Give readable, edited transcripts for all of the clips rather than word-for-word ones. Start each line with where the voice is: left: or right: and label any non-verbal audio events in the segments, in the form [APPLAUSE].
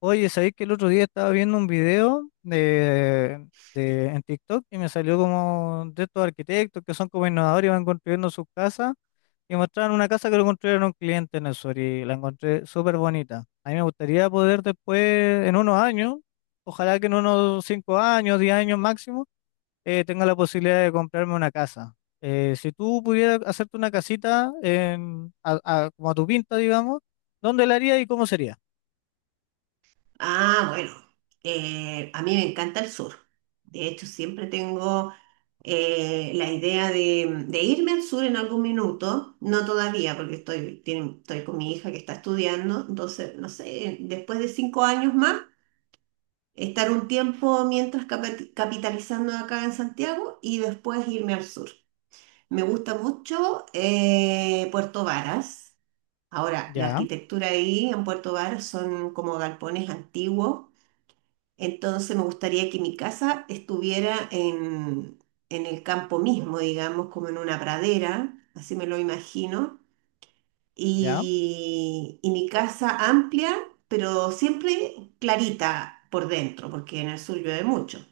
left: Oye, ¿sabéis que el otro día estaba viendo un video en TikTok y me salió como de estos arquitectos que son como innovadores y van construyendo sus casas y mostraron una casa que lo construyeron un cliente en el sur y la encontré súper bonita? A mí me gustaría poder después, en unos años, ojalá que en unos 5 años, 10 años máximo, tenga la posibilidad de comprarme una casa. Si tú pudieras hacerte una casita en, como a tu pinta, digamos, ¿dónde la harías y cómo sería?
right: Ah, bueno, a mí me encanta el sur. De hecho, siempre tengo la idea de irme al sur en algún minuto, no todavía, porque estoy, estoy con mi hija que está estudiando. Entonces, no sé, después de cinco años más, estar un tiempo mientras capitalizando acá en Santiago y después irme al sur. Me gusta mucho Puerto Varas. Ahora, la
left: Ya,
right: arquitectura ahí en Puerto Varas son como galpones antiguos, entonces me gustaría que mi casa estuviera en el campo mismo, digamos, como en una pradera, así me lo imagino.
left: ya.
right: Y mi casa amplia, pero siempre clarita por dentro, porque en el sur llueve mucho.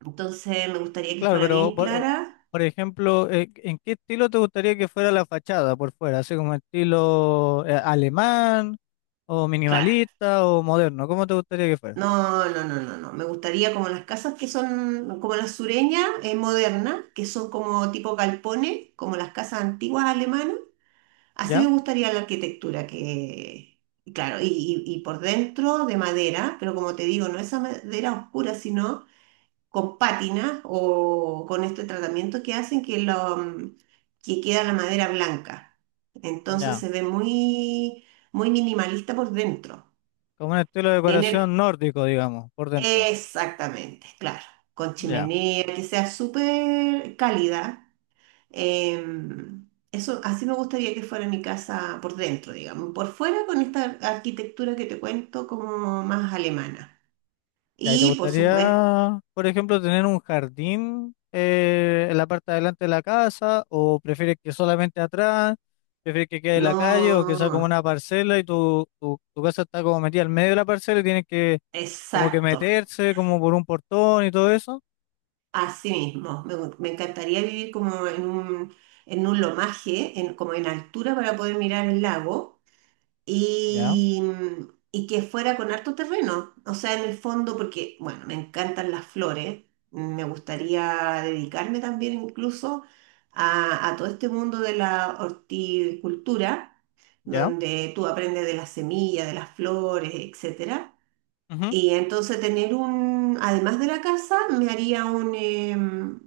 right: Entonces me gustaría que
left: Claro,
right: fuera
left: pero
right: bien clara.
left: por ejemplo, ¿en qué estilo te gustaría que fuera la fachada por fuera? ¿Así como estilo alemán o
right: Claro.
left: minimalista o moderno? ¿Cómo te gustaría que fuera?
right: No, no, no, no, no. Me gustaría como las casas que son como las sureñas, modernas, que son como tipo galpones, como las casas antiguas alemanas. Así me
left: ¿Ya?
right: gustaría la arquitectura, que, claro, y por dentro de madera, pero como te digo, no esa madera oscura, sino con pátinas o con este tratamiento que hacen que, que queda la madera blanca. Entonces
left: Ya.
right: se ve muy minimalista por dentro.
left: Como un estilo de
right: En el,
left: decoración nórdico, digamos, por dentro.
right: exactamente, claro, con
left: Ya.
right: chimenea, que sea súper cálida. Eso, así me gustaría que fuera mi casa por dentro, digamos, por fuera con esta arquitectura que te cuento como más alemana.
left: Ya, ¿y te
right: Y por supuesto,
left: gustaría, por ejemplo, tener un jardín en la parte de adelante de la casa o prefieres que solamente atrás? ¿Prefieres que quede en la calle o que sea como
right: no,
left: una parcela y tu casa está como metida al medio de la parcela y tienes que como que
right: exacto,
left: meterse como por un portón y todo eso?
right: así mismo. Me encantaría vivir como en un lomaje, como en altura para poder mirar el lago
left: Ya,
right: y, y que fuera con harto terreno. O sea, en el fondo, porque, bueno, me encantan las flores, me gustaría dedicarme también incluso a todo este mundo de la horticultura,
left: ya.
right: donde tú aprendes de las semillas, de las flores, etcétera.
left: Ujú.
right: Y entonces tener un, además de la casa, me haría un, em,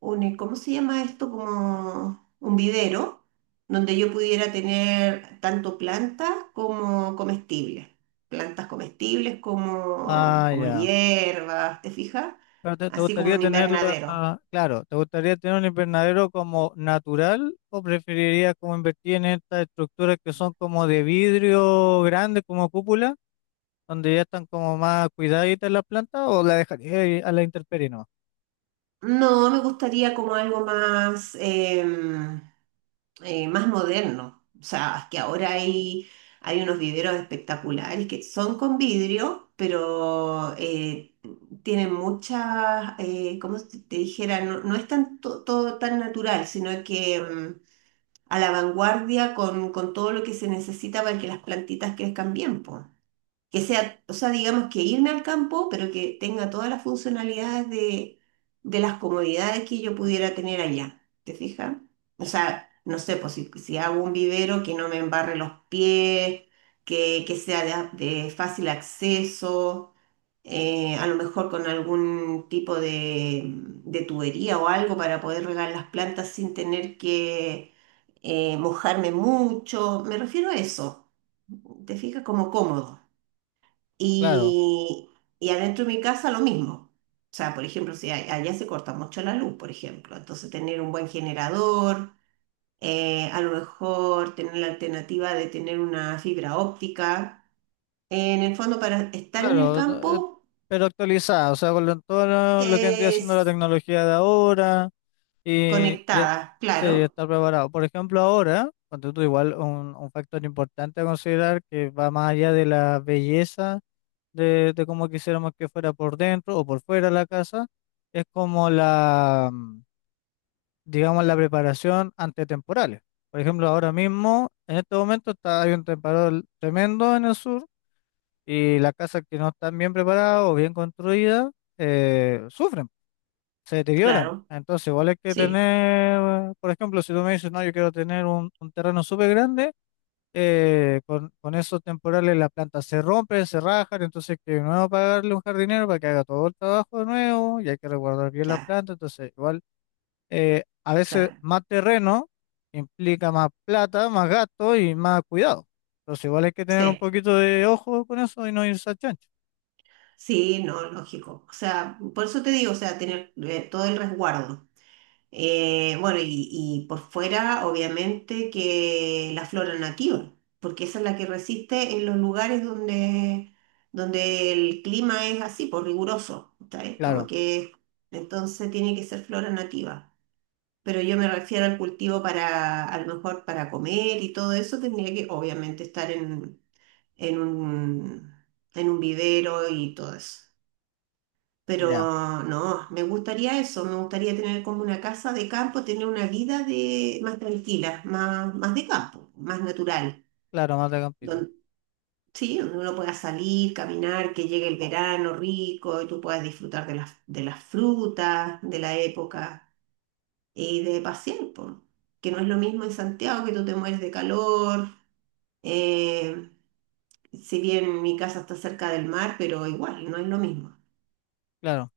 right: un, eh, ¿cómo se llama esto? Como un vivero, donde yo pudiera tener tanto plantas como comestibles. Plantas comestibles como,
left: Ah,
right: como
left: ya.
right: hierbas, ¿te fijas?
left: Pero te
right: Así como
left: gustaría
right: un
left: tener
right: invernadero.
left: claro, ¿te gustaría tener un invernadero como natural o preferirías como invertir en estas estructuras que son como de vidrio grande, como cúpula, donde ya están como más cuidaditas las plantas o la dejarías ahí a la intemperie nomás?
right: No, me gustaría como algo más, más moderno. O sea, que ahora hay unos viveros espectaculares que son con vidrio, pero tienen muchas, como si te dijera, no, no es tan, todo tan natural, sino que mm, a la vanguardia con todo lo que se necesita para que las plantitas crezcan bien, po, que sea, o sea, digamos que irme al campo, pero que tenga todas las funcionalidades de las comodidades que yo pudiera tener allá, ¿te fijas? O sea, no sé, pues si hago un vivero que no me embarre los pies, que sea de fácil acceso, a lo mejor con algún tipo de tubería o algo para poder regar las plantas sin tener que mojarme mucho, me refiero a eso, ¿te fijas? Como cómodo.
left: Claro,
right: Y, y adentro de mi casa lo mismo. O sea, por ejemplo, si allá se corta mucho la luz, por ejemplo. Entonces, tener un buen generador, a lo mejor tener la alternativa de tener una fibra óptica. En el fondo, para estar en el
left: claro, eh,
right: campo,
left: pero actualizada, o sea, con todo lo que vendría siendo la
right: es
left: tecnología de ahora. Y, y- e,
right: conectada,
left: sí, ya
right: claro,
left: está preparado. Por ejemplo, ahora, cuando tú igual un, factor importante a considerar que va más allá de la belleza de cómo quisiéramos que fuera por dentro o por fuera la casa, es como digamos, la preparación ante temporales. Por ejemplo, ahora mismo, en este momento hay un temporal tremendo en el sur y las casas que no están bien preparadas o bien construidas sufren, se deterioran.
right: claro,
left: Entonces, igual hay que
right: sí,
left: tener, por ejemplo, si tú me dices, no, yo quiero tener un, terreno súper grande, con esos temporales la planta se rompe, se rajan, entonces hay que de nuevo pagarle un jardinero para que haga todo el trabajo de nuevo y hay que resguardar bien la
right: claro,
left: planta. Entonces, igual, a veces
right: claro,
left: más terreno implica más plata, más gasto y más cuidado. Entonces, igual hay que tener un
right: sí.
left: poquito de ojo con eso y no irse a chancho.
right: Sí, no, lógico. O sea, por eso te digo, o sea, tener todo el resguardo. Bueno, y por fuera, obviamente, que la flora nativa, porque esa es la que resiste en los lugares donde, donde el clima es así, por riguroso, ¿sabes? Como
left: Claro,
right: que entonces tiene que ser flora nativa. Pero yo me refiero al cultivo para, a lo mejor para comer y todo eso, tendría que obviamente estar en un, en un vivero y todo eso.
left: ya,
right: Pero no, me gustaría eso, me gustaría tener como una casa de campo, tener una vida de, más tranquila, más, más de campo, más natural,
left: claro, más mata campito.
right: donde, sí, donde uno pueda salir, caminar, que llegue el verano rico y tú puedas disfrutar de las frutas, de la época y de pasear, po. Que no es lo mismo en Santiago, que tú te mueres de calor, eh, si bien mi casa está cerca del mar, pero igual, no es lo mismo.
left: Claro.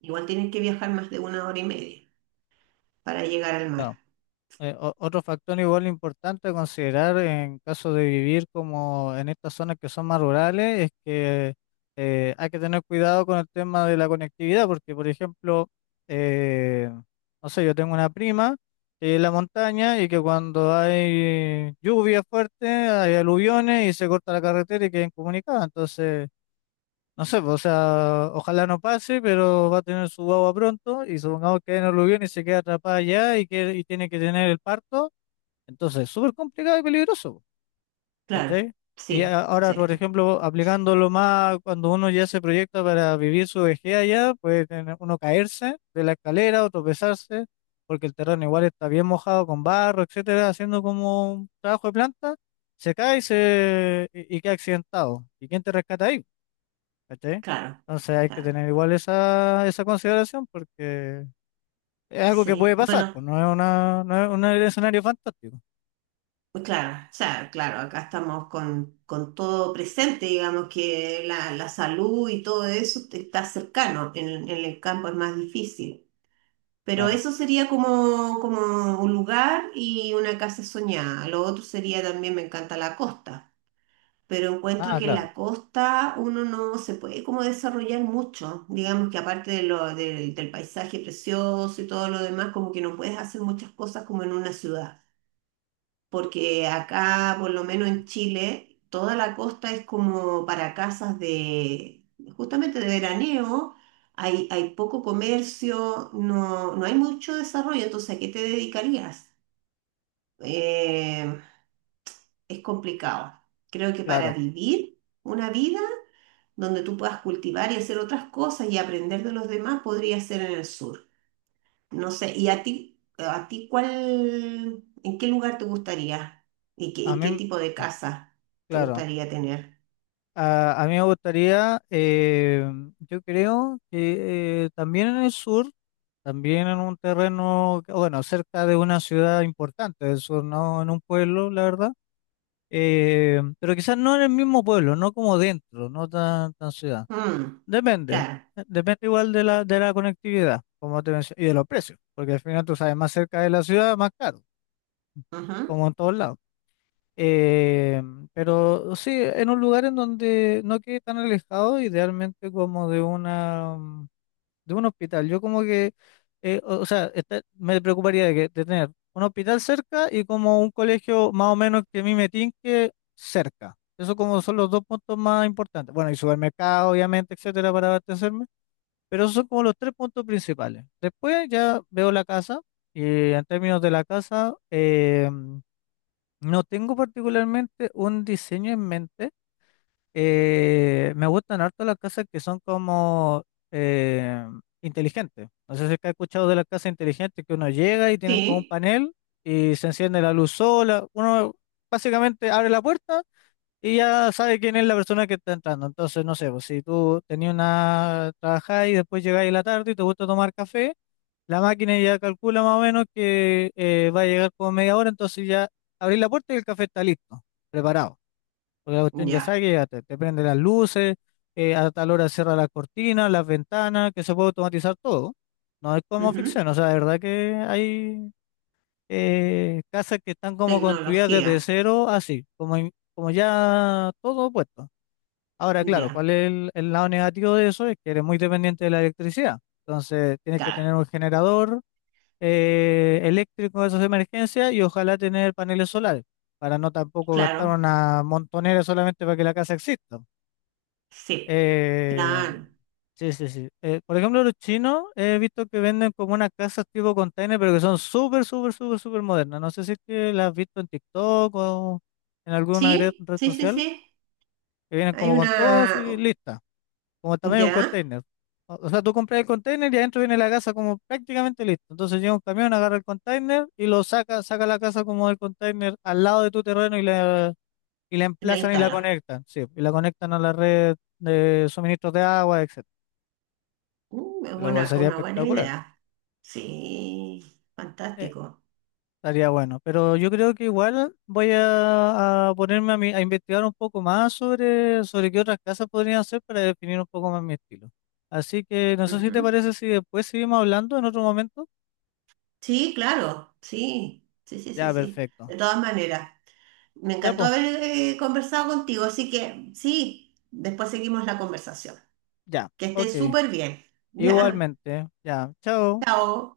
right: Igual tienes que viajar más de una hora y media para llegar al
left: Claro.
right: mar.
left: Otro factor igual importante a considerar en caso de vivir como en estas zonas que son más rurales es que hay que tener cuidado con el tema de la conectividad, porque por ejemplo, eh, no sé, yo tengo una prima que es en la montaña y que cuando hay lluvia fuerte, hay aluviones y se corta la carretera y queda incomunicada. Entonces, no sé, pues, o sea, ojalá no pase, pero va a tener su guagua pronto y supongamos que hay un aluvión y se queda atrapada allá y, que, y tiene que tener el parto. Entonces, es súper complicado y peligroso,
right: Claro,
left: ¿cachai? Y
right: sí,
left: ahora,
right: sí,
left: por ejemplo, aplicándolo más cuando uno ya se proyecta para vivir su vejez allá, puede uno caerse de la escalera o tropezarse, porque el terreno igual está bien mojado con barro, etcétera, haciendo como un trabajo de planta, se cae y queda accidentado. ¿Y quién te rescata ahí? ¿Cachai?
right: claro,
left: Entonces hay que
right: claro.
left: tener igual esa, esa consideración porque es algo que puede
right: Sí,
left: pasar,
right: bueno,
left: pues no es una, no es un escenario fantástico.
right: pues claro, o sea, claro, acá estamos con todo presente, digamos que la salud y todo eso está cercano, en el campo es más difícil. Pero
left: Claro,
right: eso sería como, como un lugar y una casa soñada. Lo otro sería también, me encanta la costa. Pero encuentro
left: ah,
right: que en
left: claro.
right: la costa uno no se puede como desarrollar mucho. Digamos que aparte de lo, del del paisaje precioso y todo lo demás, como que no puedes hacer muchas cosas como en una ciudad. Porque acá, por lo menos en Chile, toda la costa es como para casas de, justamente de veraneo. Hay poco comercio, no hay mucho desarrollo, entonces ¿a qué te dedicarías? Eh, es complicado. Creo que para
left: Claro.
right: vivir una vida donde tú puedas cultivar y hacer otras cosas y aprender de los demás, podría ser en el sur. No sé, ¿y a ti cuál, en qué lugar te gustaría? ¿Y qué,
left: A
right: y qué
left: mí,
right: tipo de casa te
left: claro,
right: gustaría tener?
left: a mí me gustaría, yo creo que también en el sur, también en un terreno, que- bueno, cerca de una ciudad importante del sur, no en un pueblo, la verdad, pero quizás no en el mismo pueblo, no como dentro, no tan, tan ciudad.
right: Mm,
left: Depende,
right: claro.
left: depende igual de la conectividad, como te mencioné, y de los precios, porque al final tú sabes, más cerca de la ciudad, más caro,
right: Ujú,
left: como en todos lados. Eh, pero sí, en un lugar en donde no quede tan alejado, idealmente como de de un hospital. Yo como que, o sea, me preocuparía de tener un hospital cerca y como un colegio más o menos que a mí me tinque cerca. Eso como son los dos puntos más importantes. Bueno, y supermercado, obviamente, etcétera, para abastecerme. Pero esos son como los tres puntos principales. Después ya veo la casa y en términos de la casa, no tengo particularmente un diseño en mente. Me gustan harto las casas que son como eh, inteligentes. No sé si es que has escuchado de las casas inteligentes que uno llega y tienen como un
right: sí,
left: panel y se enciende la luz sola. Uno básicamente abre la puerta y ya sabe quién es la persona que está entrando. Entonces, no sé, pues, si tú tenías una trabajada y después llegáis a la tarde y te gusta tomar café. La máquina ya calcula más o menos que va a llegar como media hora, entonces ya abrís la puerta y el café está listo, preparado. Porque la cuestión ya sabe
right: ya.
left: que ya te prende las luces, a tal hora cierra las cortinas, las ventanas, que se puede automatizar todo. No es como
right: Ujú,
left: ficción, o sea, de verdad que hay casas que están como construidas desde
right: tecnología,
left: cero, así, como, como ya todo puesto. Ahora, claro,
right: ya.
left: ¿cuál es el lado negativo de eso? Es que eres muy dependiente de la electricidad. Entonces, tienes que
right: Claro,
left: tener un generador eléctricos de esas emergencias y ojalá tener paneles solares para no tampoco gastar
right: claro,
left: una montonera solamente para que la casa exista.
right: sí,
left: Eh,
right: claro.
left: sí, sí, sí. Por ejemplo, los chinos he visto que venden como unas casas tipo container, pero que son súper, súper, súper, súper modernas. No sé si es que las has visto en TikTok o en alguna
right: Sí,
left: red
right: sí, sí,
left: social,
right: sí.
left: que vienen
right: Hay
left: como con todo así
right: una,
left: listas como tamaño de un
right: ya,
left: container. O sea, tú compras el container y adentro viene la casa como prácticamente listo. Entonces llega un camión, agarra el container y lo saca, saca la casa como del container al lado de tu terreno y y la
right: la
left: emplazan y la
right: instala.
left: conectan. Sí, y la conectan a la red de suministros de agua, etcétera.
right: Mm, es
left: Lo cual
right: buena
left: sería
right: una buena
left: espectacular.
right: idea. Sí,
left: Eh,
right: fantástico.
left: Estaría bueno. Pero yo creo que igual voy a ponerme a, a investigar un poco más sobre, sobre qué otras casas podrían hacer para definir un poco más mi estilo. Así que no sé si te
right: Ujú.
left: parece si después seguimos hablando en otro momento.
right: Sí, claro, sí, sí, sí, sí,
left: Ya,
right: sí.
left: perfecto.
right: De todas maneras, me
left: Ya,
right: encantó
left: pues,
right: haber conversado contigo, así que sí, después seguimos la conversación.
left: ya.
right: Que estés
left: Ok.
right: súper bien. [LAUGHS] Ya,
left: Igualmente. Ya. Chao.
right: chao.